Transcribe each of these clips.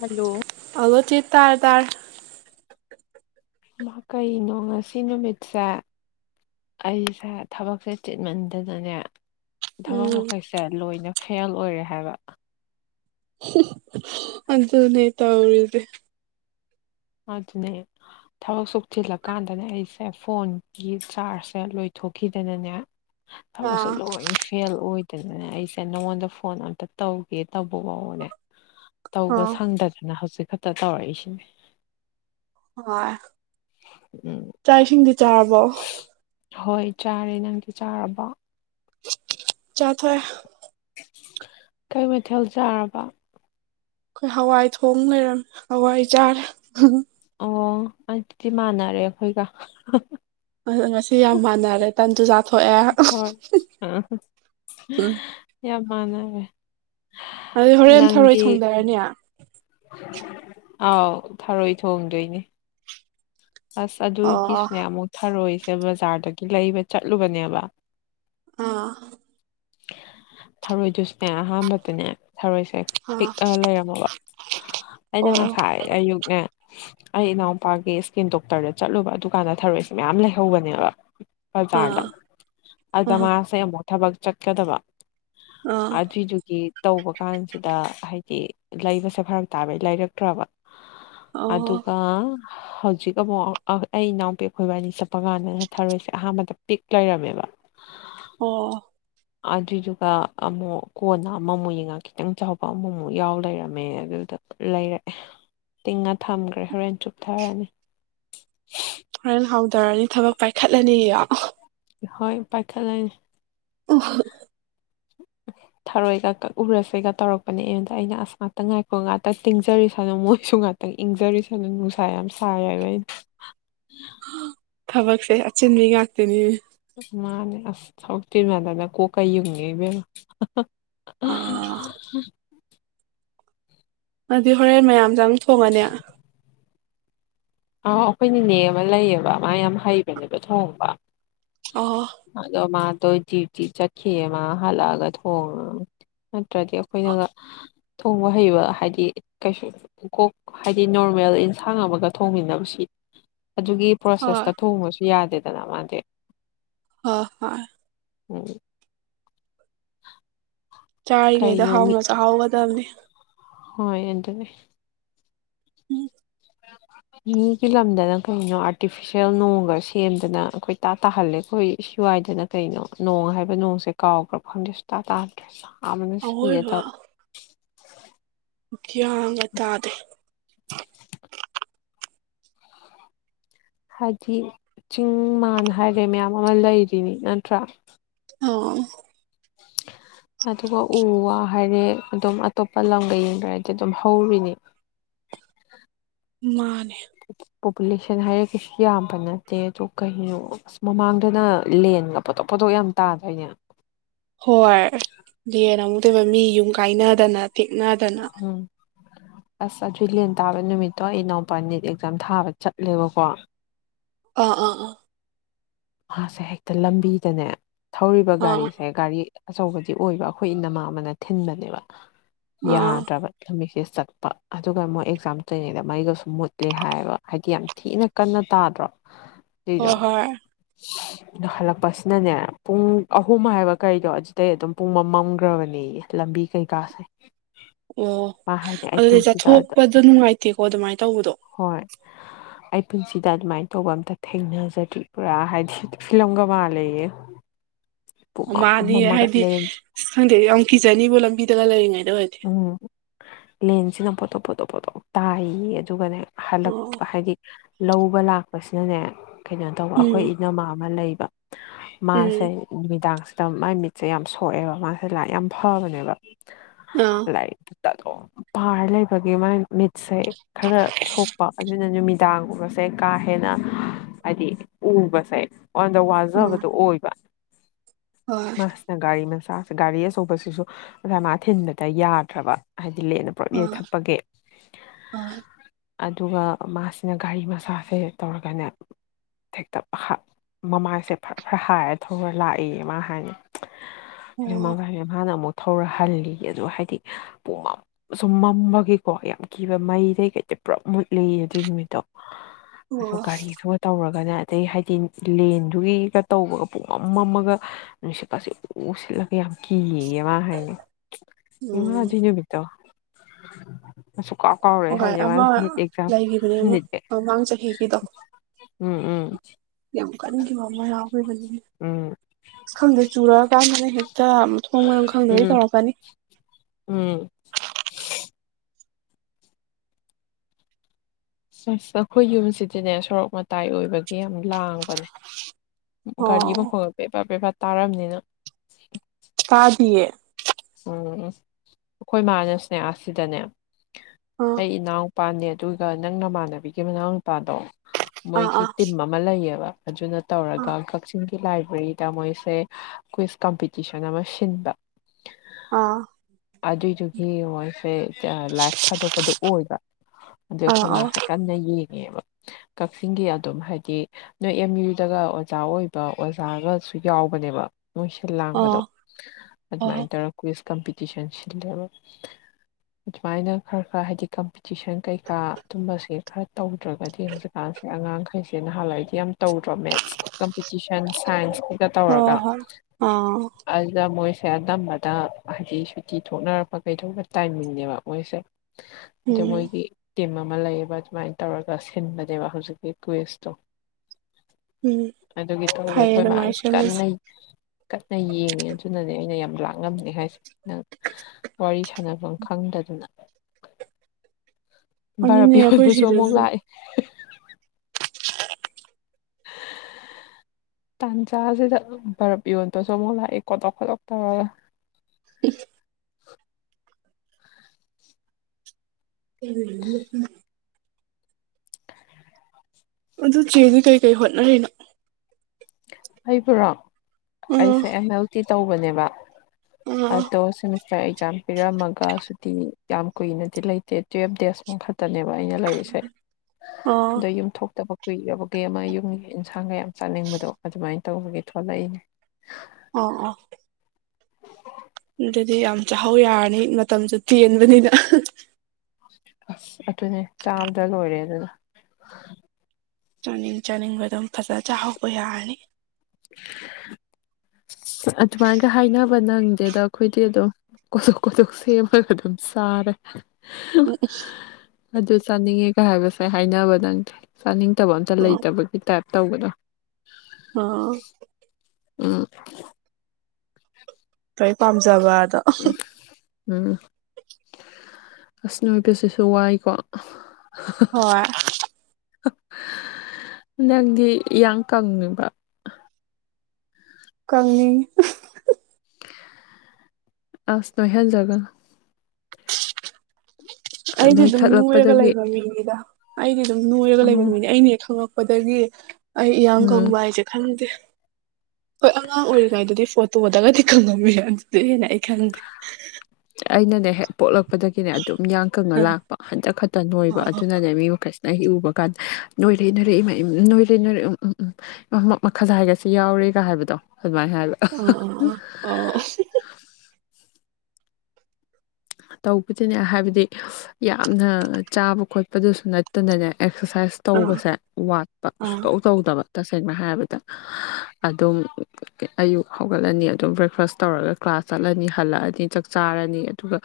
hello ꯍꯂꯣꯆꯠ ꯇꯥꯔ ꯇꯥꯔ ꯃꯥ ꯀꯩꯅꯣ ꯉꯁꯤ ꯅꯨꯃꯤꯠꯁꯦ ꯑꯩꯁꯦ ꯊꯕꯛꯁꯦ ꯆꯤꯠꯃꯟꯗꯅꯅꯦ ꯊꯕꯛ ꯎꯝ ꯃꯈꯩꯁꯦ ꯂꯣꯏꯅ ꯐꯦꯜ ꯑꯣꯏꯔꯦ ꯍꯥꯏꯕ ꯑꯗ ꯅ ꯇ ꯍꯧꯔꯦ ꯑꯗꯨꯅꯦ ꯊꯕꯛ ꯁꯣꯛ ꯊꯤꯜꯂꯀꯥꯟꯗꯅꯦ ꯑꯩꯁꯦ ꯐꯣꯟꯒꯤ ꯆꯥꯔꯖꯁꯦ ꯂꯣꯏꯊꯣꯛ ꯊꯣꯛꯈꯤꯗꯅꯅꯦ ꯊꯕꯛꯁꯦ ꯑꯥ ꯂꯣꯏ ꯐꯦꯜ ꯑꯣꯏ ꯑꯗꯨꯅꯦ ꯑꯩꯁꯦ ꯅꯪꯉꯣꯟꯗ ꯐꯣꯟ ꯑꯝꯇ ꯇꯧꯒꯦ ꯇꯧꯕ ꯐꯥꯎꯕꯅꯦ ꯇꯧꯕ ꯑꯣ ꯁꯪꯗꯗꯅ ꯍꯧꯖꯤꯛ ꯈꯛꯇ ꯇꯧꯔꯛꯏꯁꯤꯅꯦ ꯍꯣꯏ ꯎꯝ ꯆꯥꯛ ꯏꯁꯤꯡꯗꯤ ꯆꯥꯔꯕꯣ ꯍꯣꯏ ꯆꯥꯔꯦ ꯅꯪꯒꯤ ꯆꯥꯔꯕ ꯆꯥꯊꯦ ꯀꯩ ꯃꯩꯊꯦꯜ ꯆꯥꯔꯕ ꯑꯩꯈꯣꯏ ꯍꯋꯥꯏ ꯊꯣꯡ ꯂꯩꯔꯝꯃꯦ ꯍꯋꯥꯏ ꯆꯥꯔꯦ ꯑꯣ ꯑꯗꯨꯗꯤ ꯃꯥꯟꯅꯔꯦ ꯑꯩꯈꯣꯏꯒ ꯑ ꯉꯁꯤ ꯌꯥꯝ ꯃꯥꯟꯅꯔꯦ ꯇꯟꯗꯨꯨꯖꯥ ꯍꯣꯏ ꯎꯝ ꯌꯥꯝ ꯃꯥꯟꯅꯔꯦ ꯑꯗꯨ ꯍꯣꯔꯦꯟ ꯅꯪꯗꯤ ꯊꯔꯣꯏ ꯊꯣꯡꯗꯔꯅꯤ ꯑꯥꯎ ꯊꯔꯣꯏ ꯊꯣꯡꯗꯣꯏꯅꯦ ꯑꯁ ꯑꯣ ꯑꯗꯨꯒꯤꯁꯨꯅꯦ ꯑꯃꯨꯛ ꯊꯔꯣꯏꯁꯦ ꯕꯖꯥꯔꯗꯒꯤ ꯂꯩꯕ ꯆꯠꯂꯨꯕꯅꯦꯕ ꯑꯥ ꯊꯔꯣꯏꯗ ꯑꯦ ꯑꯍꯥꯟꯕꯗꯅꯦ ꯊꯔꯣꯏꯁꯦ ꯑꯣ ꯄꯤꯛꯑꯒ ꯂꯩꯔꯝꯃꯕ ꯑꯩꯅ ꯑꯣ ꯉꯁꯥꯏ ꯑꯌꯨꯛꯅꯦ ꯑꯩ ꯏꯅꯥꯎꯄꯥꯒꯤ ꯏꯁꯀꯤꯟ ꯗꯣꯛꯇꯔꯗ ꯆꯠꯂꯨꯕ ꯑꯗꯨꯀꯥꯟꯗ ꯊꯔꯣꯏꯁꯦ ꯃꯌꯥꯝ ꯂꯩꯍꯧꯕꯅꯦꯕ ꯕꯖꯥꯔꯗ ꯑꯥ ꯑꯗ ꯑꯥ ꯃꯥꯁꯦ ꯑꯃꯨꯛ ꯊꯕꯛ ꯆꯠꯀꯗꯕ ꯑꯥ ꯑꯖꯤꯁꯨꯨꯒꯤ ꯇꯧꯕ ꯀꯥꯟꯁꯤꯗ ꯍꯥꯏꯗꯤ ꯂꯩꯕꯁꯦ ꯐꯔꯛ ꯇꯥꯕꯩ ꯂꯩꯔꯛꯇ꯭ꯔꯕ ꯑꯣ ꯑꯗꯨꯒ ꯍꯧꯖꯤꯛ ꯑꯃꯨꯛ ꯑꯩ ꯏꯅꯥꯎꯄꯤ ꯈꯣꯏꯕꯥꯏꯅꯤ ꯆꯠꯄ ꯀꯥꯟꯗꯅ ꯊꯔ‌ꯣꯏꯁꯤ ꯑꯍꯥꯟꯕꯗ ꯄꯤꯛ ꯂꯩꯔꯝꯃꯦꯕ ꯑꯣ ꯑꯗꯨꯏꯗꯨꯒ ꯑꯃꯨꯛ ꯀꯣꯟꯅ ꯑꯃꯃꯨꯛ ꯌꯦꯡꯉꯥꯛ ꯈꯤꯇꯪ ꯆꯥꯎꯕ ꯑꯃꯃꯨꯛ ꯌꯥꯎ ꯂꯩꯔꯝꯃꯦ ꯑꯗꯨ ꯂꯩꯔꯛꯑꯦ ꯇꯤꯡꯉ ꯊꯝꯈ꯭ꯔꯦ ꯍꯣꯔꯦꯟ ꯆꯨꯞꯊꯔꯅꯤ ꯍꯣꯔꯦꯟ ꯍꯥꯎꯊꯔꯅꯤ ꯊꯕꯛ ꯄꯥꯏꯈꯠꯂꯅꯤꯌ‌ꯣ ꯍꯣꯏ ꯄꯥꯏꯈꯠꯂꯅꯤ ꯑꯍ‌ꯣ [inaudible] ꯊꯔꯣꯏꯒ ꯀꯛꯎꯔꯁꯦꯒ ꯇꯧꯔꯛꯄꯅꯦ ꯑꯗꯨꯗ ꯑꯩꯅ ꯑꯁ ꯉꯥꯛꯇ ꯉꯥꯏꯈꯣ ꯉꯥꯛꯇ ꯇꯤꯡꯖꯔꯤꯁꯅꯨ ꯃꯣꯏꯁꯨ ꯉꯥꯛꯇꯪ ꯏꯪꯖꯔꯤꯁꯅ ꯅꯨꯡꯁꯥ ꯌꯥꯝ ꯁꯥꯏꯕ ꯑꯩ ꯊꯕꯛꯁꯦ ꯑꯆꯤꯟꯕꯤ ꯉꯥꯛꯇꯅꯤꯅꯦ ꯃꯥꯅꯦ ꯑꯁ ꯊꯕꯛꯇꯤ ꯌꯥꯝꯃꯟꯗꯅ ꯀꯣꯛ ꯀꯥ ꯌꯨꯡꯉ‌ꯦ ꯏꯕ‌ꯦꯝꯃꯥ ꯑꯥ ꯑ-ꯍ-ꯍ-ꯍ ꯑꯗꯨꯗꯤ ꯍꯣꯔꯦꯟ ꯃꯌꯥꯝꯗꯪ ꯊꯣꯡꯉꯅꯤ ꯑꯥ ꯑꯩꯈꯣꯏ ꯅꯤꯅꯦ ꯍ‌ꯣꯏ ꯂꯩꯌꯦꯕ ꯃꯥ ꯌꯥꯝ ꯍꯩꯕꯅꯦꯕ ꯊꯣꯡꯕ ꯑꯣ ꯑꯗꯣ ꯃꯥ ꯑ ꯗ꯭ꯌꯨꯇꯤ ꯆꯠꯈꯤꯌ‌ꯦ ꯃꯥ ꯍꯜꯂꯛꯑꯒ ꯊꯣꯡꯉꯒ ꯅꯠꯇ꯭ꯔꯗꯤ ꯍꯣꯏ ꯑꯩꯈꯣꯏꯅꯒ ꯊꯣꯡꯕ ꯍꯩꯕ ꯍꯥꯏꯗꯤ ꯀꯩꯁꯨ ꯀꯣꯛ ꯍꯥꯏꯗꯤ ꯅꯣꯔꯃꯦꯜ ꯏꯟꯁꯥꯡ ꯑꯃꯒ ꯊꯣꯡꯃꯤꯟꯅꯕꯁꯤ ꯑꯗꯨꯒꯤ ꯄ꯭ꯔꯣꯁꯦꯁꯇ ꯊꯣꯡꯕꯁꯨ ꯌꯥꯗꯦꯗꯅ ꯃꯥꯗꯤ ꯑ ꯍꯣꯏ ꯎꯝ ꯆꯥꯔꯤꯉꯩꯗ ꯀꯩꯅꯣ ꯃꯤ ꯍꯥꯎꯅ ꯆꯥꯍꯥꯎꯒꯗꯝꯅꯤ ꯍꯣꯏ ꯑꯗꯨꯅꯦ ꯎꯝ [unintelligible] ꯃꯤꯒꯤ ꯂꯝꯗꯅ ꯀꯩꯅꯣ ꯑꯥꯔꯇꯤꯐꯤꯁꯦꯜ ꯅꯣꯡꯒ ꯁꯦꯝꯗꯅ ꯀ‌ꯣꯏꯇꯥ ꯇꯥꯍꯜꯂꯦ ꯑꯩꯈꯣꯏ ꯁꯤ ꯍꯥꯏꯗꯅ ꯀꯩꯅꯣ ꯅꯣꯡ ꯍꯥꯏꯕ ꯅꯣꯡꯁꯦ ꯀꯥꯎꯈ꯭ꯔꯥ ꯈꯪꯗꯦ ꯁꯨꯡꯇꯥ ꯇꯥꯗ꯭ꯔꯦ ꯁꯥꯕꯅ ꯁꯤꯒ‌ꯦ ꯑꯋꯣꯏꯕ ꯇꯧꯏ ꯒ꯭ꯌꯥꯟ ꯒ ꯇꯥꯗꯦ ꯍꯥꯏꯗꯤ ꯆꯤꯡ ꯃꯥꯟ ꯍꯥꯏꯔꯦ ꯃꯌꯥꯝ ꯑꯃ ꯂꯩꯔꯤꯅꯤ ꯅꯠꯇ꯭ꯔꯥ ꯑꯧ ꯑꯧ [inaudible] ꯑꯗꯨꯒ ꯎ ꯋꯥ ꯍꯥꯏꯔꯦ ꯑꯗꯨꯝ ꯑꯇꯣꯞꯄ ꯂꯝꯒ ꯌꯦꯡꯗꯔꯗꯤ ꯑꯗꯨꯝ ꯍꯧꯔꯤꯅꯦ ꯑ [inaudible] ꯃꯥ [inaudible] ꯄꯣꯄꯨꯂꯦꯁꯟ ꯍꯥꯏꯔ‌ꯦ ꯀꯩꯁꯨ ꯌꯥꯝꯕ ꯅꯠꯇꯦ ꯑꯗꯨ ꯀꯩꯅꯣ ꯑꯁ ꯃꯃꯥꯡꯗꯅ ꯂꯦꯟꯒ ꯄꯣꯗ‌ꯣꯞ ꯄ‌ꯣꯗ‌ꯣꯞ ꯄꯣꯗꯣꯛ ꯌꯥꯝ ꯇꯥꯗꯥꯏꯅꯦ ꯍꯣꯏ ꯂ‌ꯦꯟ ꯑꯃꯨꯛ ꯇꯣꯏꯕ ꯃꯤ ꯌꯨꯝ ꯀꯥꯏꯅꯗꯅ ꯇ‌ꯦꯛꯅꯗꯅ ꯎꯝ ꯑꯁ ꯑꯗꯨꯏ ꯂꯦꯟ ꯇꯥꯕ ꯅꯨꯃꯤꯠꯇꯣ ꯑꯩ ꯏꯅꯥꯎꯄꯥ ꯅꯤꯠ ꯑꯦꯛꯖꯥꯝ ꯊꯥꯕ ꯆꯠꯂꯦꯕꯀꯣ ꯑꯥ ꯑꯥ ꯑꯥ ꯃꯥꯁꯦ ꯍꯦꯛꯇ ꯂꯝꯕꯤꯗꯅꯦ ꯊꯧꯔꯤꯕ ꯑꯥ ꯒꯥꯔꯤꯁꯦ ꯒꯥꯔꯤ ꯑꯆꯧꯕꯗꯤ ꯑꯣꯏꯕ ꯑꯩꯈꯣꯏ ꯏꯅꯃꯥ ꯑꯃꯅ ꯊꯤꯟꯕꯅꯦꯕ ꯑꯥ ꯌꯥꯗ꯭ꯔꯕ ꯂꯝꯕꯤꯁꯦ ꯆꯠꯄ ꯑꯗꯨꯒ ꯃꯣꯏ ꯑꯦꯛꯖꯥꯝ ꯇꯧꯔꯤꯉꯩꯗ ꯃꯩꯒꯁꯨ ꯃꯨꯠꯂꯦ ꯍꯥꯏꯌꯦꯕ ꯍꯥꯏꯗꯤ ꯌꯥꯝ ꯊꯤꯅ ꯀꯟꯅ ꯇꯥꯗ꯭ꯔꯣ ꯑ ꯍ‌ꯣ ꯍꯣꯏ [inaudible] ꯍꯜꯂꯛꯄꯁꯤꯅꯅꯦ ꯄꯨꯡ ꯑꯍꯨꯝ ꯍꯥꯏꯕ ꯀꯔꯤꯗꯣ ꯑꯗꯨꯗꯩ ꯑꯗꯨꯝ ꯄꯨꯡꯃꯝ ꯃꯝꯈ꯭ꯔꯕꯅꯤ ꯀꯩꯀꯥꯥꯁꯦ [inaudible] ꯑꯣ ꯑꯗꯨꯗꯤ ꯆꯠꯊꯣꯛꯄꯗ ꯅꯨꯡꯉꯥꯏꯇꯦꯀꯣ ꯑꯗꯨꯃꯥꯏꯅ ꯇꯧꯕꯗꯣ ꯍꯣꯏ ꯑꯩ ꯄꯨꯟꯁꯤꯗ ꯑꯗꯨꯃꯥꯏꯅ ꯇꯧꯕ ꯑꯝꯇ ꯊꯦꯡꯅꯖꯗ꯭ꯔꯤ ꯄꯨꯔꯥ ꯍꯥꯏꯗꯤ ꯐꯤꯂꯝꯒ ꯃꯥꯜꯂꯦꯌꯦ ꯄꯨꯡꯃꯝ ꯃꯥꯅꯤ ꯃꯝꯃꯒ ꯍꯥꯏꯗꯤ ꯂꯦꯟ ꯈꯪꯗꯦ ꯌꯥꯝ ꯀꯤꯖꯅꯤꯕꯣ ꯂꯝꯕꯤꯗꯒ ꯂꯩꯔꯤꯉꯩ ꯎꯝ ꯂꯦꯟꯁꯤꯅ ꯄꯣꯠꯇꯣ ꯄꯣꯇꯣ ꯄꯣꯠꯇꯣꯛ ꯇꯥꯏꯌꯦ ꯑꯗꯨꯒꯅꯦ ꯑꯣ ꯍꯜꯂꯛꯄ ꯍꯥꯏꯗꯤ ꯂꯧꯕ ꯂꯥꯛꯄꯁꯤꯅꯅꯦ ꯀꯩꯅꯣ ꯇꯧꯕ ꯑꯩꯈꯣꯏ ꯎꯝ ꯏꯅꯝꯃꯥ ꯑꯃ ꯂꯩꯕ ꯃꯥ [inaudible] ꯎꯝ ꯁꯦ ꯅꯨꯃꯤ ꯇꯥꯛꯁ ꯃꯥꯏ ꯃꯤꯠꯁꯦ ꯌꯥꯝ ꯁꯣꯛꯑꯦꯕ ꯃꯥꯁꯦ ꯂꯥꯏꯔꯤꯛ ꯌꯥꯝ ꯐꯕꯅꯦꯕ ꯑꯥ ꯂꯥꯏ ꯑꯗꯨꯝ ꯄꯥꯔ ꯂꯩꯕꯒꯤ ꯃꯥꯥꯏ ꯃꯤꯠꯁꯦ ꯈꯔ ꯁꯣꯛꯄ ꯑꯗꯨ ꯑꯩꯅ ꯅꯨꯃꯤꯗꯥꯡꯒꯨꯝꯕꯁꯦ ꯀꯥ ꯍꯦꯟꯅ ꯍꯥꯏꯗꯤ ꯎꯕꯁꯦ ꯋꯥꯗ ꯋꯥꯖꯕꯗꯣ ꯑꯣꯏꯕ ꯑꯥ ꯃꯁꯤꯅ ꯒꯥꯔꯤ ꯃꯆꯥ ꯒꯥꯔꯤ ꯑꯆꯧꯕꯁꯤꯁꯨ ꯊꯤꯟꯕꯗ ꯌꯥꯗ꯭ꯔꯕ ꯍꯥꯏꯗꯤ ꯂꯦꯅ ꯄꯨꯂꯞ ꯌꯩꯊꯛꯄꯒꯤ ꯍꯣꯏ ꯑꯗꯨꯒ ꯃꯥꯁꯤꯅ ꯒꯥꯔꯤ ꯃꯁꯥꯁꯦ ꯇꯧꯔꯒꯅꯦ ꯍꯦꯛꯇ ꯃꯃꯥꯏꯁꯦ ꯐꯔ ꯈꯔ ꯍꯥꯏꯔ ꯊꯧꯔ ꯂꯥꯛꯏ ꯃꯥ ꯍꯥꯏꯅꯤ ꯑꯗꯨ ꯍꯣꯏ ꯃ ꯃꯥꯅ ꯑꯃꯨꯛ ꯊꯧꯔ ꯍꯜꯂꯤ ꯑꯗꯨ ꯍꯥꯏꯗꯤ ꯄꯨꯡꯃꯝ ꯁꯨꯝ ꯃꯝꯕꯒꯤꯀꯣ ꯌꯥꯝ ꯀꯤꯕ ꯃꯩꯗꯩ ꯀꯩꯩꯗꯩ ꯄꯨꯂꯞ ꯃꯨꯠꯂꯤꯌꯦ ꯑꯗꯨꯏ ꯅꯨꯃꯤꯠꯇꯣ ꯑ ꯍꯣꯏ ꯑꯣ ꯑꯣ ꯒꯥꯔꯤꯗꯨꯒ ꯇꯧꯔꯒꯅꯦ ꯑꯗꯩ ꯍꯥꯏꯗꯤ ꯂꯦꯟꯗꯨꯒꯤꯒ ꯇꯧꯕꯒ ꯄꯨꯡꯃꯝ ꯃꯝꯃꯥꯒ ꯅꯨꯡꯁꯤꯠꯀꯁꯤ ꯎꯔꯨ ꯎꯔꯨ ꯁꯤꯠꯂꯒ ꯌꯥꯝ ꯀꯤꯌꯦ ꯃꯥ ꯍꯥꯏꯅꯦ ꯏꯃꯥꯥ ꯎꯝ ꯑꯗꯨꯢ ꯅꯨꯃꯤꯠꯇꯣ ꯀ ꯀꯧꯔꯦ ꯍꯥꯏ ꯍꯣꯏ ꯃꯥ ꯑꯃ ꯑꯦꯖ ꯂꯩꯈꯤꯕꯅꯦ ꯑꯃ ꯅꯅꯤ ꯃꯃꯥꯡ ꯆꯍꯤꯒꯤꯗꯣ [inaudible] ꯎꯝ ꯎꯝ ꯌꯥꯝ ꯀꯟꯈꯤꯕꯥ ꯑꯃꯥ ꯌꯥꯎꯈꯤꯕꯅꯦ ꯎꯝ ꯈꯪꯗꯦ ꯆꯨꯔꯛꯑꯀꯥꯟꯗꯅ ꯍꯦꯛꯇ ꯃꯊꯣꯡ ꯃꯔꯝ ꯈꯪꯗꯥꯉꯩ ꯎꯝ ꯇꯧꯔꯛꯀꯅꯤ ꯎꯝ ꯑꯁ ꯑꯩꯈꯣꯏ ꯌꯨꯝꯁꯤꯗꯤꯅꯦ ꯁꯣꯔꯣꯛ ꯃꯇꯥꯏ ꯑꯣꯏꯕꯒꯤ ꯌꯥꯝ ꯂꯥꯡꯕꯅꯦ ꯒꯥꯔꯤ ꯑꯣ ꯃꯈꯣꯜ ꯕꯦꯕꯥ ꯕꯦꯕꯥ ꯇꯥꯔꯝꯅꯤ ꯅꯪ ꯇꯥꯗꯌꯦ ꯎꯝ ꯎ ꯑꯩꯈꯣꯏ ꯃꯥꯥꯅꯅꯦ ꯑꯁꯤꯗꯅꯦ ꯑꯥ ꯑꯩ ꯏꯅꯥꯎ ꯅꯨꯄꯥꯥꯟꯅꯦ ꯑꯗꯨꯒ ꯅꯪ ꯅꯃꯥꯟꯅꯕꯤꯒꯤ ꯃꯅꯥꯎ ꯅꯨꯨꯄꯗꯣ ꯃꯣꯏꯒꯤ ꯑꯥ ꯇꯤꯝ ꯑꯃ ꯂꯩꯌꯦꯕ ꯑꯗꯨꯅ ꯑꯥ ꯇꯧꯔꯒ ꯀꯛꯆꯤꯡ ꯂꯥꯏꯕ꯭ꯔꯦꯔꯤꯗ ꯃꯣꯏꯁꯦ ꯀꯨꯏꯁ ꯀꯝꯄꯤꯇꯤꯁꯟ ꯑꯃ ꯁꯤꯟꯕ ꯑꯥ ꯑꯗꯨꯏꯗꯨꯒꯤ ꯃꯣꯏꯁꯦ ꯂꯥꯏꯐ ꯊꯥꯗꯣꯛꯄꯗꯣ ꯑꯣꯏꯕ ꯑꯗꯨ ꯑꯩꯈꯣꯏ ꯑꯥ ꯃꯥꯁꯦ ꯀꯟꯅ ꯌꯦꯡꯉꯦꯕ ꯀꯛꯆꯤꯡꯒꯤ ꯑꯗꯨꯝ ꯍꯥꯏꯗꯤ ꯅꯣꯏ ꯑꯦꯝ ꯌꯨꯗꯒ ꯑꯣꯖꯥ ꯑꯣꯏꯕ ꯑꯣꯖꯥꯒꯁꯨ ꯌꯥꯎꯕꯅꯦꯕ ꯃꯣꯏꯁꯤ ꯑꯥ ꯂꯥꯡꯕꯗꯣ ꯑꯥ ꯍꯣꯏ ꯑꯗꯨꯃꯥꯏꯅ ꯇꯧꯔꯒ ꯀꯨꯏꯁ ꯀꯝꯄꯤꯇꯤꯁꯟ ꯁꯤꯜꯂꯦꯕ ꯑꯗꯨꯃꯥꯏꯅ ꯈꯔ ꯈꯔ ꯍꯥꯏꯗꯤ ꯀꯝꯄꯤꯇꯤꯁꯟ ꯀꯩꯀꯥ ꯑꯗꯨꯝꯕꯁꯦ ꯈꯔ ꯇꯧꯗ꯭ꯔꯒꯗꯤ ꯍꯧꯖꯤꯛꯀꯥꯟ ꯑꯉꯥꯡꯈꯩꯁꯦ ꯅꯍꯥꯟꯋꯥꯏꯗꯤ ꯌꯥꯝ ꯇꯧꯗ꯭ꯔꯣ ꯃꯦꯠꯁꯀꯤ ꯀꯝꯄꯤꯇꯤꯁꯟ ꯁꯥꯏꯟꯁꯀꯤꯒ ꯇꯧꯔꯒ ꯍꯣꯏ ꯍꯣꯏ ꯑꯥ ꯑꯜꯗ ꯃꯣꯍꯤ ꯁꯦ ꯅꯝꯕꯗ ꯍꯥꯏꯗꯤ ꯁꯨꯇꯤ ꯊꯣꯛꯅꯔꯛꯄ ꯀꯩꯗꯧꯕ ꯇꯥꯏꯃꯤꯡꯅꯦꯕ ꯃꯣꯏꯁꯦ ꯑꯗ ꯎꯝ ꯃꯣꯏꯒꯤ ꯇꯤꯝ ꯑꯃ ꯂꯩꯌꯦꯕ ꯑꯗꯨꯃꯥꯏꯅ ꯇꯧꯔꯒ ꯁꯤꯟꯕꯅꯦꯕ ꯍꯧꯖꯤꯛꯀꯤ ꯀꯨꯏꯁꯇꯣ ꯎꯝ ꯑꯗꯨꯒꯤ ꯇꯧꯗ ꯐꯩꯌꯦ ꯑꯩꯈꯣꯏ ꯃꯥ ꯑꯗꯨꯃꯥꯏ ꯁꯤꯜꯂꯤꯁꯦ ꯀꯟꯅ ꯀꯟꯅ ꯌꯦꯡꯉꯦ ꯑꯗꯨꯅꯅꯦ ꯑꯩꯅ ꯌꯥꯝ ꯂꯥꯛꯉꯥꯝꯅꯦ ꯍꯥꯏꯁꯦ ꯅꯪ ꯋꯥꯔꯤ ꯁꯥꯟꯅꯐꯝ ꯈꯪꯗꯗꯅ ꯕꯥꯂꯥꯞ ꯑꯗꯨꯅꯦ ꯑꯩꯈꯣꯏ ꯑꯣꯟꯕꯁꯨ ꯑꯃꯨꯛ ꯁꯤꯗꯁꯨ ꯂꯥꯛꯑꯦ [unintelligible] ꯇꯥꯟꯖꯥꯁꯤꯗ ꯕꯔꯞ ꯌꯣꯟꯕꯁꯨ ꯑꯃꯨꯛ ꯂꯥꯛꯑꯦ ꯈꯣꯠꯇꯣꯛ ꯈꯣꯠꯇꯣꯛ ꯇꯧꯔꯒ ꯎ ꯎ ꯑꯗꯨ ꯇ꯭ꯔꯦꯟꯗꯤ ꯀꯩꯀꯩ ꯍꯣꯠꯅꯔꯤꯅꯣ ꯍꯕꯨ꯭ꯔꯣ ꯎꯝ ꯑꯩꯁꯦ ꯑꯦꯝ ꯑꯦꯜ ꯇꯤ ꯇꯧꯕꯅꯦꯕ ꯑ ꯎꯝ ꯇꯣ ꯁꯤ ꯑꯦꯛꯖꯥꯝ ꯄꯤꯔꯝꯃꯒ ꯁꯨꯗꯤ ꯌꯥꯝ ꯀꯨꯏꯅꯗꯤ ꯂꯩꯇꯦ ꯇꯨꯋꯜꯐ ꯗꯦꯖ ꯃꯈ ꯇꯅꯦꯕ ꯑꯩꯅ ꯂꯩꯔꯤꯁꯦ ꯑꯣ ꯑꯗꯣ ꯌꯨꯝꯊꯇꯕ ꯀꯨꯏꯔꯕꯒ ꯑꯃ ꯌꯨꯝ ꯏꯟꯁꯥꯡꯒ ꯌꯥꯝ ꯆꯥꯅꯤꯡꯕꯗꯣ ꯑꯗꯨꯃꯥꯏꯅ ꯇꯧꯕꯒꯤ ꯊꯣꯛꯂꯛꯏꯅꯦ ꯑ ꯑꯥ ꯑꯗꯨꯗꯤ ꯌꯥꯝ ꯆꯥꯛꯍꯥꯎ ꯌꯥꯔꯅꯤ ꯃꯇꯝꯁꯨ ꯇꯦꯟꯕꯅꯤꯅ ꯑꯁ ꯑꯗꯨꯅꯦ ꯆꯥꯕꯗ ꯂꯣꯏꯔꯦ ꯑꯗꯨꯅ ꯆꯥꯅꯤꯡ ꯆꯥꯅꯤꯡꯕ ꯑꯗꯨꯝ ꯐꯖ ꯆꯥꯍꯧꯕ ꯌꯥꯔꯅꯤ [unintelligible] ꯑꯗꯨꯃꯥꯏꯒ ꯍꯥꯏꯅꯕ ꯅꯪꯗꯦꯗ ꯑꯩꯈꯣꯏꯗꯤ ꯑꯗꯣ ꯀꯊꯣ ꯀꯊꯣꯛ ꯁꯦꯝꯃꯒ ꯑꯗꯨꯝ ꯁꯥꯔꯦ ꯎ ꯑꯗꯨ ꯆꯥꯅꯤꯡꯉꯦꯒ ꯍꯥꯏꯕꯁꯦ ꯍꯥꯏꯅꯕ ꯅꯪ ꯆꯥꯅꯤꯡꯗꯕ ꯑꯝꯇ ꯂꯩꯇꯕꯒꯤ ꯇꯥꯏꯞ ꯇꯧꯕꯗꯣ ꯑꯣ ꯎꯝ ꯐ ꯄꯥꯝꯖꯕ ꯑꯗꯣ ꯎꯝ ꯑꯁ ꯅꯨ ꯅꯨꯄꯤꯁꯤꯁꯨ ꯋꯥꯏꯀꯣ ꯍꯣꯏ ꯅꯪꯗꯤ ꯏꯌꯥꯡ ꯀꯪꯉꯕ ꯀꯪꯅꯤ ꯑꯁ ꯅꯍꯖꯒꯜ ꯑꯩꯗꯤ ꯑꯗꯨꯝ ꯂꯣꯏꯔꯒ ꯅꯣꯏꯈꯠꯂꯛꯄꯗꯒꯤ ꯂꯩꯕ ꯃꯤꯒꯤꯗ ꯑꯩꯗꯤ ꯑꯗꯨꯝ ꯅꯣꯏꯔꯒ ꯂꯩꯕ ꯎꯝ ꯃꯤꯅꯦ ꯑꯩꯅ ꯍꯦꯛ ꯈꯪꯉꯛꯄꯗꯒꯤ ꯑꯩ ꯏꯌꯥꯡ ꯎꯝ ꯈꯪꯕ ꯍꯥꯏꯁꯦ ꯈꯪꯗꯦ [unintelligible] ꯍꯣꯏ ꯑꯉꯥꯡ ꯑꯣꯏꯔꯤꯉꯩꯗꯨꯗꯤ ꯐꯣꯇꯣꯗꯒꯗꯤ ꯈꯪꯉꯝꯃꯦ ꯑꯗꯨꯗꯤ ꯍꯦꯟꯅ ꯑꯩ ꯈꯪꯗꯦ ꯑꯩꯅꯅꯦ ꯍꯦꯛ ꯄꯣꯛꯂꯛꯄꯗꯒꯤꯅꯦ ꯑꯗꯨꯝ ꯌꯥꯡ ꯀꯪꯉ ꯑ ꯂꯥꯛꯄ ꯍꯟꯇꯛ ꯈꯛꯇ ꯅꯣꯏꯕ ꯑꯣ ꯑꯗꯨꯅꯅꯦ ꯃꯤ ꯃꯈꯩꯁꯦ ꯑꯩ ꯎꯕ ꯀꯥꯟꯗ ꯅꯣꯏ ꯂꯩꯅꯔꯦ ꯅꯣꯏ ꯂꯩꯅꯔꯦ ꯃꯈꯜ ꯍꯥꯏꯒꯁꯤ ꯌꯥꯎꯔꯦ ꯀꯩ ꯀꯥ ꯍꯥꯏꯕꯗꯣ ꯑꯗꯨꯃꯥꯏꯅ ꯍꯥꯏꯕ ꯑ ꯇꯧꯕꯗꯤꯅꯦ ꯍꯥꯏꯕꯗꯤ ꯌꯥꯝꯅ ꯆꯥꯕ ꯈꯣꯠꯄꯗꯨꯁꯨ ꯅꯠꯇꯅꯅꯦ ꯑꯦꯛꯁꯔꯁꯥꯏꯁ ꯑ ꯑ ꯇꯧꯕꯁꯦ ꯋꯥꯠꯄ ꯑ ꯁꯨꯇꯧ ꯇꯧꯗꯕ ꯀꯒꯤꯅꯣ ꯍꯥꯏꯔꯕꯗ ꯑꯗꯨꯝ ꯑꯌꯨꯛ ꯍꯧꯒꯠꯂꯅꯤ ꯑꯗꯨꯝ ꯕ꯭ꯔꯦꯛꯐꯥꯁ ꯇꯧꯔꯒ ꯀ꯭ꯂꯥꯁ ꯆꯠꯂꯅꯤ ꯍꯜꯂꯛꯑꯅꯤ ꯆꯥꯛ ꯆꯥꯔꯅꯤ ꯑꯗꯨꯒ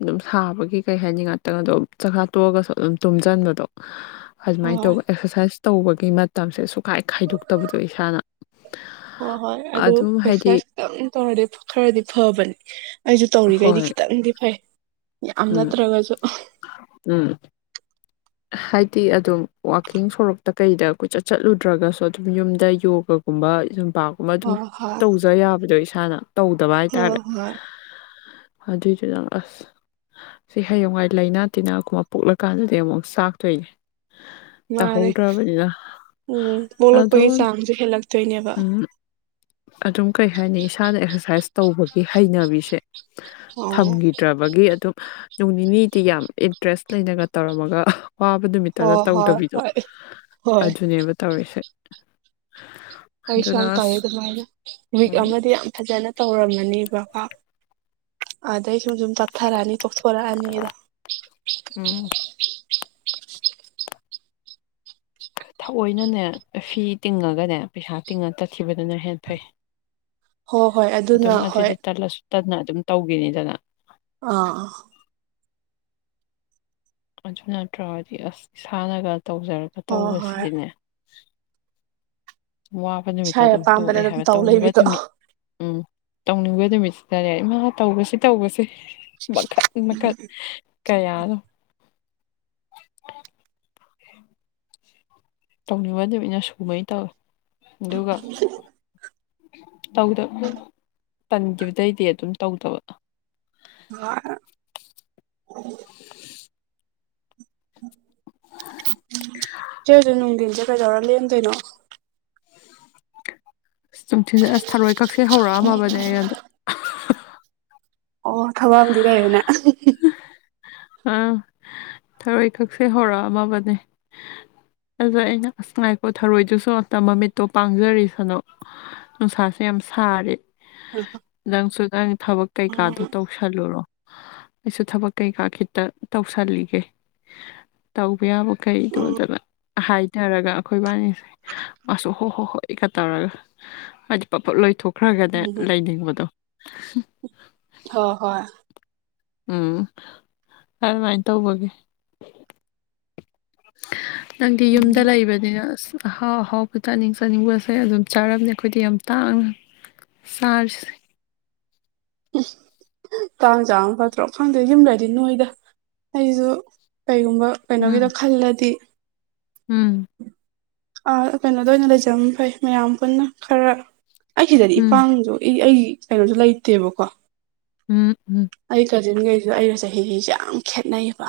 ꯑꯗꯨꯝ ꯁꯥꯕꯒꯤ ꯀꯩ ꯍꯥꯏꯅꯤ ꯉꯥꯛꯇꯪꯗꯣ ꯆꯈꯥ ꯇꯣꯛꯑꯒꯁꯨ ꯑꯗꯨꯝ ꯇꯨꯝꯁꯤꯟꯕꯗꯣ ꯑꯗꯨꯃꯥꯏꯅ ꯍꯣꯏ ꯇꯧꯕ ꯑꯦꯛꯁꯔꯁꯥꯏꯁ ꯇꯧꯕꯒꯤ ꯃꯇꯝꯁꯦ ꯁꯨꯈꯥꯏ ꯈꯥꯏꯗꯣꯛꯇꯕꯗꯣ ꯏꯁꯥꯅ ꯍꯣꯏ ꯍꯣꯏ ꯑꯗꯨ ꯑꯗꯨꯝ ꯄꯩꯁ ꯍꯥꯏꯗꯤ ꯈꯤꯇꯪ ꯇꯧꯔꯗꯤ ꯈꯔꯗꯤ ꯐꯕꯅꯦ ꯑꯩꯁꯨ ꯇꯧꯔꯤꯈꯩꯗꯤ ꯍꯣꯏ ꯈꯤꯇꯪꯗꯤ ꯐꯩ ꯌꯥꯝ ꯎꯝ ꯅꯠꯇ꯭ꯔꯒꯁꯨ ꯎꯝ ꯍꯥꯏꯗꯤ ꯑꯗꯨꯝ ꯋꯥꯋꯥꯛꯀꯤꯡ ꯁꯣꯔꯣꯛꯇ ꯀꯩꯗ ꯀꯨꯆꯠ ꯆꯠꯂꯨꯗ꯭ꯔꯒꯁꯨ ꯑꯗꯨꯝ ꯌꯨꯝꯗ ꯌꯣꯒꯒꯨꯝ ꯑꯕꯥꯏ ꯄꯀꯨꯝꯕ ꯑꯗꯨꯝ ꯍꯣꯏ ꯍꯣꯏ ꯇꯧꯖ ꯌꯥꯕꯗꯣ ꯏꯁꯥꯅ ꯇꯧꯗꯕ ꯍꯣꯏ ꯍꯥꯏꯇꯥꯔꯦ ꯍꯣꯏ ꯑꯗꯨꯏꯗꯨꯅꯪ ꯑꯁ ꯁꯤ ꯍꯌꯦꯡꯋꯥꯥꯏ ꯂꯥꯏꯅꯥ ꯇꯤꯟꯅꯥꯒꯨꯝꯕ ꯄꯣꯛꯂꯀꯥꯟꯗꯗꯤ ꯑꯃꯨꯛ ꯆꯥꯛꯊꯣꯛꯏ ꯃꯥꯅꯦꯦ ꯎꯝ ꯄꯣꯛꯂꯛꯄꯒꯤ ꯑꯗꯣ ꯆꯥꯡꯁꯦ ꯍꯦꯜꯂꯛꯇꯣꯏꯅꯦꯕ ꯎꯝ ꯑꯗꯨꯝ ꯀꯩ ꯍꯥꯏꯅꯤ ꯏꯁꯥꯅ ꯑꯦꯛꯁꯔꯁꯥꯏꯁ ꯇꯧꯕꯒꯤ ꯍꯩꯅꯕꯤꯁꯦ ꯑꯣ ꯊꯝꯈꯤꯗ꯭ꯔꯕꯒꯤ ꯑꯗꯨꯝ ꯅꯣꯡ ꯅꯤꯅꯤꯗꯤ ꯌꯥꯝ ꯏꯟꯇꯔꯦꯁ ꯂꯩꯅꯒ ꯇꯧꯔꯝꯃꯒ ꯑ ꯋꯥꯕ ꯅꯨꯃꯤꯠꯇꯅ ꯍꯣꯏ ꯍꯣꯏ ꯇꯧꯗꯕꯤꯗꯣ ꯍꯣꯏ ꯍꯣꯏ ꯑꯗꯨꯅꯦꯕ ꯇꯧꯔꯤꯁꯦ ꯑꯩꯁꯨ ꯌꯥꯝ ꯑꯗꯨꯅ ꯇꯧꯋꯤ ꯑꯁ ꯑꯗꯨꯃꯥꯏꯅ ꯋꯤꯛ ꯎꯝ ꯑꯃꯗꯤ ꯌꯥꯝ ꯐꯖꯅ ꯇꯧꯔꯝꯃꯤ ꯀꯅꯤꯕ ꯀ ꯑꯗꯒꯤ ꯇꯊꯔꯦꯅꯤ ꯇꯊꯔ ꯍꯥꯏꯅꯤꯗ ꯎꯝ ꯊꯑꯣꯏꯅꯅꯦ ꯐꯤ ꯇꯤꯡꯉꯒꯅꯦ ꯄꯩꯁꯥ ꯇꯤꯡꯉ ꯆꯠꯈꯤꯕꯗꯨꯅ ꯍꯦ ꯐꯩ ꯍꯣꯏ ꯍꯣꯏ ꯑꯗꯨꯅ ꯑꯗꯨꯝ ꯍꯣꯏ ꯑꯗꯨꯗꯤ ꯇꯜꯂꯁꯨ ꯇꯟꯅ ꯑꯗꯨꯝ ꯇꯧꯈꯤꯅꯤꯗꯅ ꯑꯥ ꯑꯗꯨ ꯅꯠꯇ꯭ꯔꯒꯗꯤ ꯑꯁ ꯏꯁꯥꯅꯒ ꯇꯧꯖꯔꯒ ꯍꯣꯏ ꯍꯣꯏ ꯇꯧꯕꯁꯤꯅꯦ ꯋꯥꯕ ꯅꯨꯃꯤꯠꯇ ꯏꯁꯥꯒꯤ ꯑꯗꯨꯝ ꯑꯄꯥꯝꯕꯗ ꯇꯣꯛꯑꯦ ꯑꯗꯨꯝ ꯍꯥꯏꯕ ꯇꯧ ꯇꯧꯅꯤꯡꯕ ꯂꯩꯕꯤꯗꯣ ꯅꯨꯃꯤꯠ ꯎꯝ ꯇꯧꯅꯤꯡꯕ ꯅꯨꯃꯤꯠꯁꯤꯗꯅꯦ ꯏꯃꯥ ꯇꯧꯕꯁꯤ ꯇꯧꯕꯁꯦ ꯃꯈꯟ ꯃꯈꯟ ꯀꯌꯥꯔ ꯇꯧꯅꯤꯡꯕꯗꯃꯤꯅ ꯁꯨꯃꯩ ꯇꯧꯋꯤ ꯑꯗꯨꯒ ꯇꯧꯗꯕ ꯇꯟꯈꯤꯕꯗꯩꯗꯤ ꯑꯗꯨꯝ ꯇꯧꯗꯕ ꯑ ꯆ ꯑꯗꯨ ꯅꯣꯡꯗ ꯆꯒꯖꯔ ꯂꯦꯟꯗꯅꯣ [unintelligible] ꯑꯁ ꯁꯨꯝ ꯊꯤꯟꯖ ꯑꯁ ꯊꯔꯣꯏ ꯀꯛꯁꯦ ꯍꯧꯔꯛꯑꯝꯃꯕꯅꯦ ꯑꯩ ꯑꯗ ꯑꯣ ꯊꯕꯛꯕꯨꯗꯤ ꯂꯩꯔꯦꯅꯦ ꯑꯥ ꯊꯔꯣꯏꯈꯛꯁꯦ ꯍꯧꯔꯛꯑꯝꯃꯕꯅꯦ ꯑꯗ ꯑꯩꯅ ꯑꯁ ꯉꯥꯏꯄꯣ ꯊꯔꯣꯏꯗꯨꯁꯨ ꯑꯇ ꯃꯃꯤꯠꯇꯣ ꯄꯥꯡꯖꯔꯤꯁꯅꯨ ꯅꯨꯡꯁꯥꯁꯦ ꯌꯥꯝ ꯁꯥꯔꯦ ꯅꯪꯁꯨ ꯅꯪ ꯊꯕꯛ ꯎꯝ ꯀꯩꯀꯥꯗꯨ ꯇꯧꯁꯜꯂꯨꯔꯣ ꯑꯩꯁꯨ ꯊꯕꯛ ꯀꯩꯀꯥ ꯈꯤꯇ ꯇꯧꯁꯜꯂꯤꯒꯦ ꯇꯧꯕ ꯌꯥꯕ ꯎꯝ ꯀꯩꯗꯝꯖꯕ ꯍꯥꯏꯊꯔꯒ ꯑꯩꯈꯣꯏ ꯏꯕꯥꯅꯤꯁꯦ ꯃꯥꯁꯨ ꯍꯣ ꯍꯣ ꯍꯣꯏ ꯏꯀ ꯇꯧꯔꯒ ꯍꯥꯏꯗꯤ ꯄ ꯄꯣꯠ ꯂꯣꯏꯊꯣꯛ ꯈꯔ ꯈꯔꯗꯤ ꯎꯝ ꯂꯩꯅꯤꯡꯕꯗꯣ ꯍꯣꯏ ꯍꯣꯏ ꯎꯝ ꯑꯗꯨꯃꯥꯏꯅ ꯇꯧꯕꯒꯦ ꯅꯪꯗꯤ ꯌꯨꯝꯗ ꯎꯝ ꯂꯩꯕꯅꯤꯅ ꯑꯁ ꯑꯍꯥꯎ ꯑꯍꯥꯎꯕ ꯆꯥꯅꯤꯡ ꯆꯥꯅꯤꯡꯕꯁꯦ ꯑꯗꯨꯝ ꯆꯥꯔꯝꯃꯦ ꯑꯩꯈꯣꯏꯗꯤ ꯌꯥꯝ ꯇꯥꯡꯅ ꯁꯥꯥꯖ ꯎ ꯇꯥꯡ ꯆꯥꯝꯃ ꯐꯠꯇ꯭ꯔꯣ ꯈꯪꯗꯦ ꯌꯨꯝꯗꯗꯤ ꯅꯣꯏꯗ ꯑꯩꯁꯨ ꯀꯩꯒꯨꯝꯕ ꯎꯝ ꯀꯩꯅꯣꯒꯤꯗꯣ ꯈꯜꯂꯗꯤ ꯎꯝ ꯑ ꯀꯩꯅꯣꯗ ꯑꯣꯏꯅ ꯂꯩꯖꯝ ꯐꯩ ꯃꯌꯥꯝ ꯄꯨꯟꯅ ꯈꯔ ꯑꯩ ꯁꯤꯗꯗꯤ ꯎꯝ ꯏꯄꯥꯥꯡꯁꯨ ꯑꯩ ꯑꯩ ꯀꯩꯅꯣꯁꯨ ꯂꯩꯇꯦꯕꯀꯣ ꯎꯝ ꯎꯝ ꯍꯧꯖꯤꯟꯈꯩꯁꯤꯗ ꯑꯩꯒ ꯆꯍꯤꯁꯤꯁꯦ ꯌꯥꯝ ꯈꯦꯠꯅꯩꯌꯦꯕ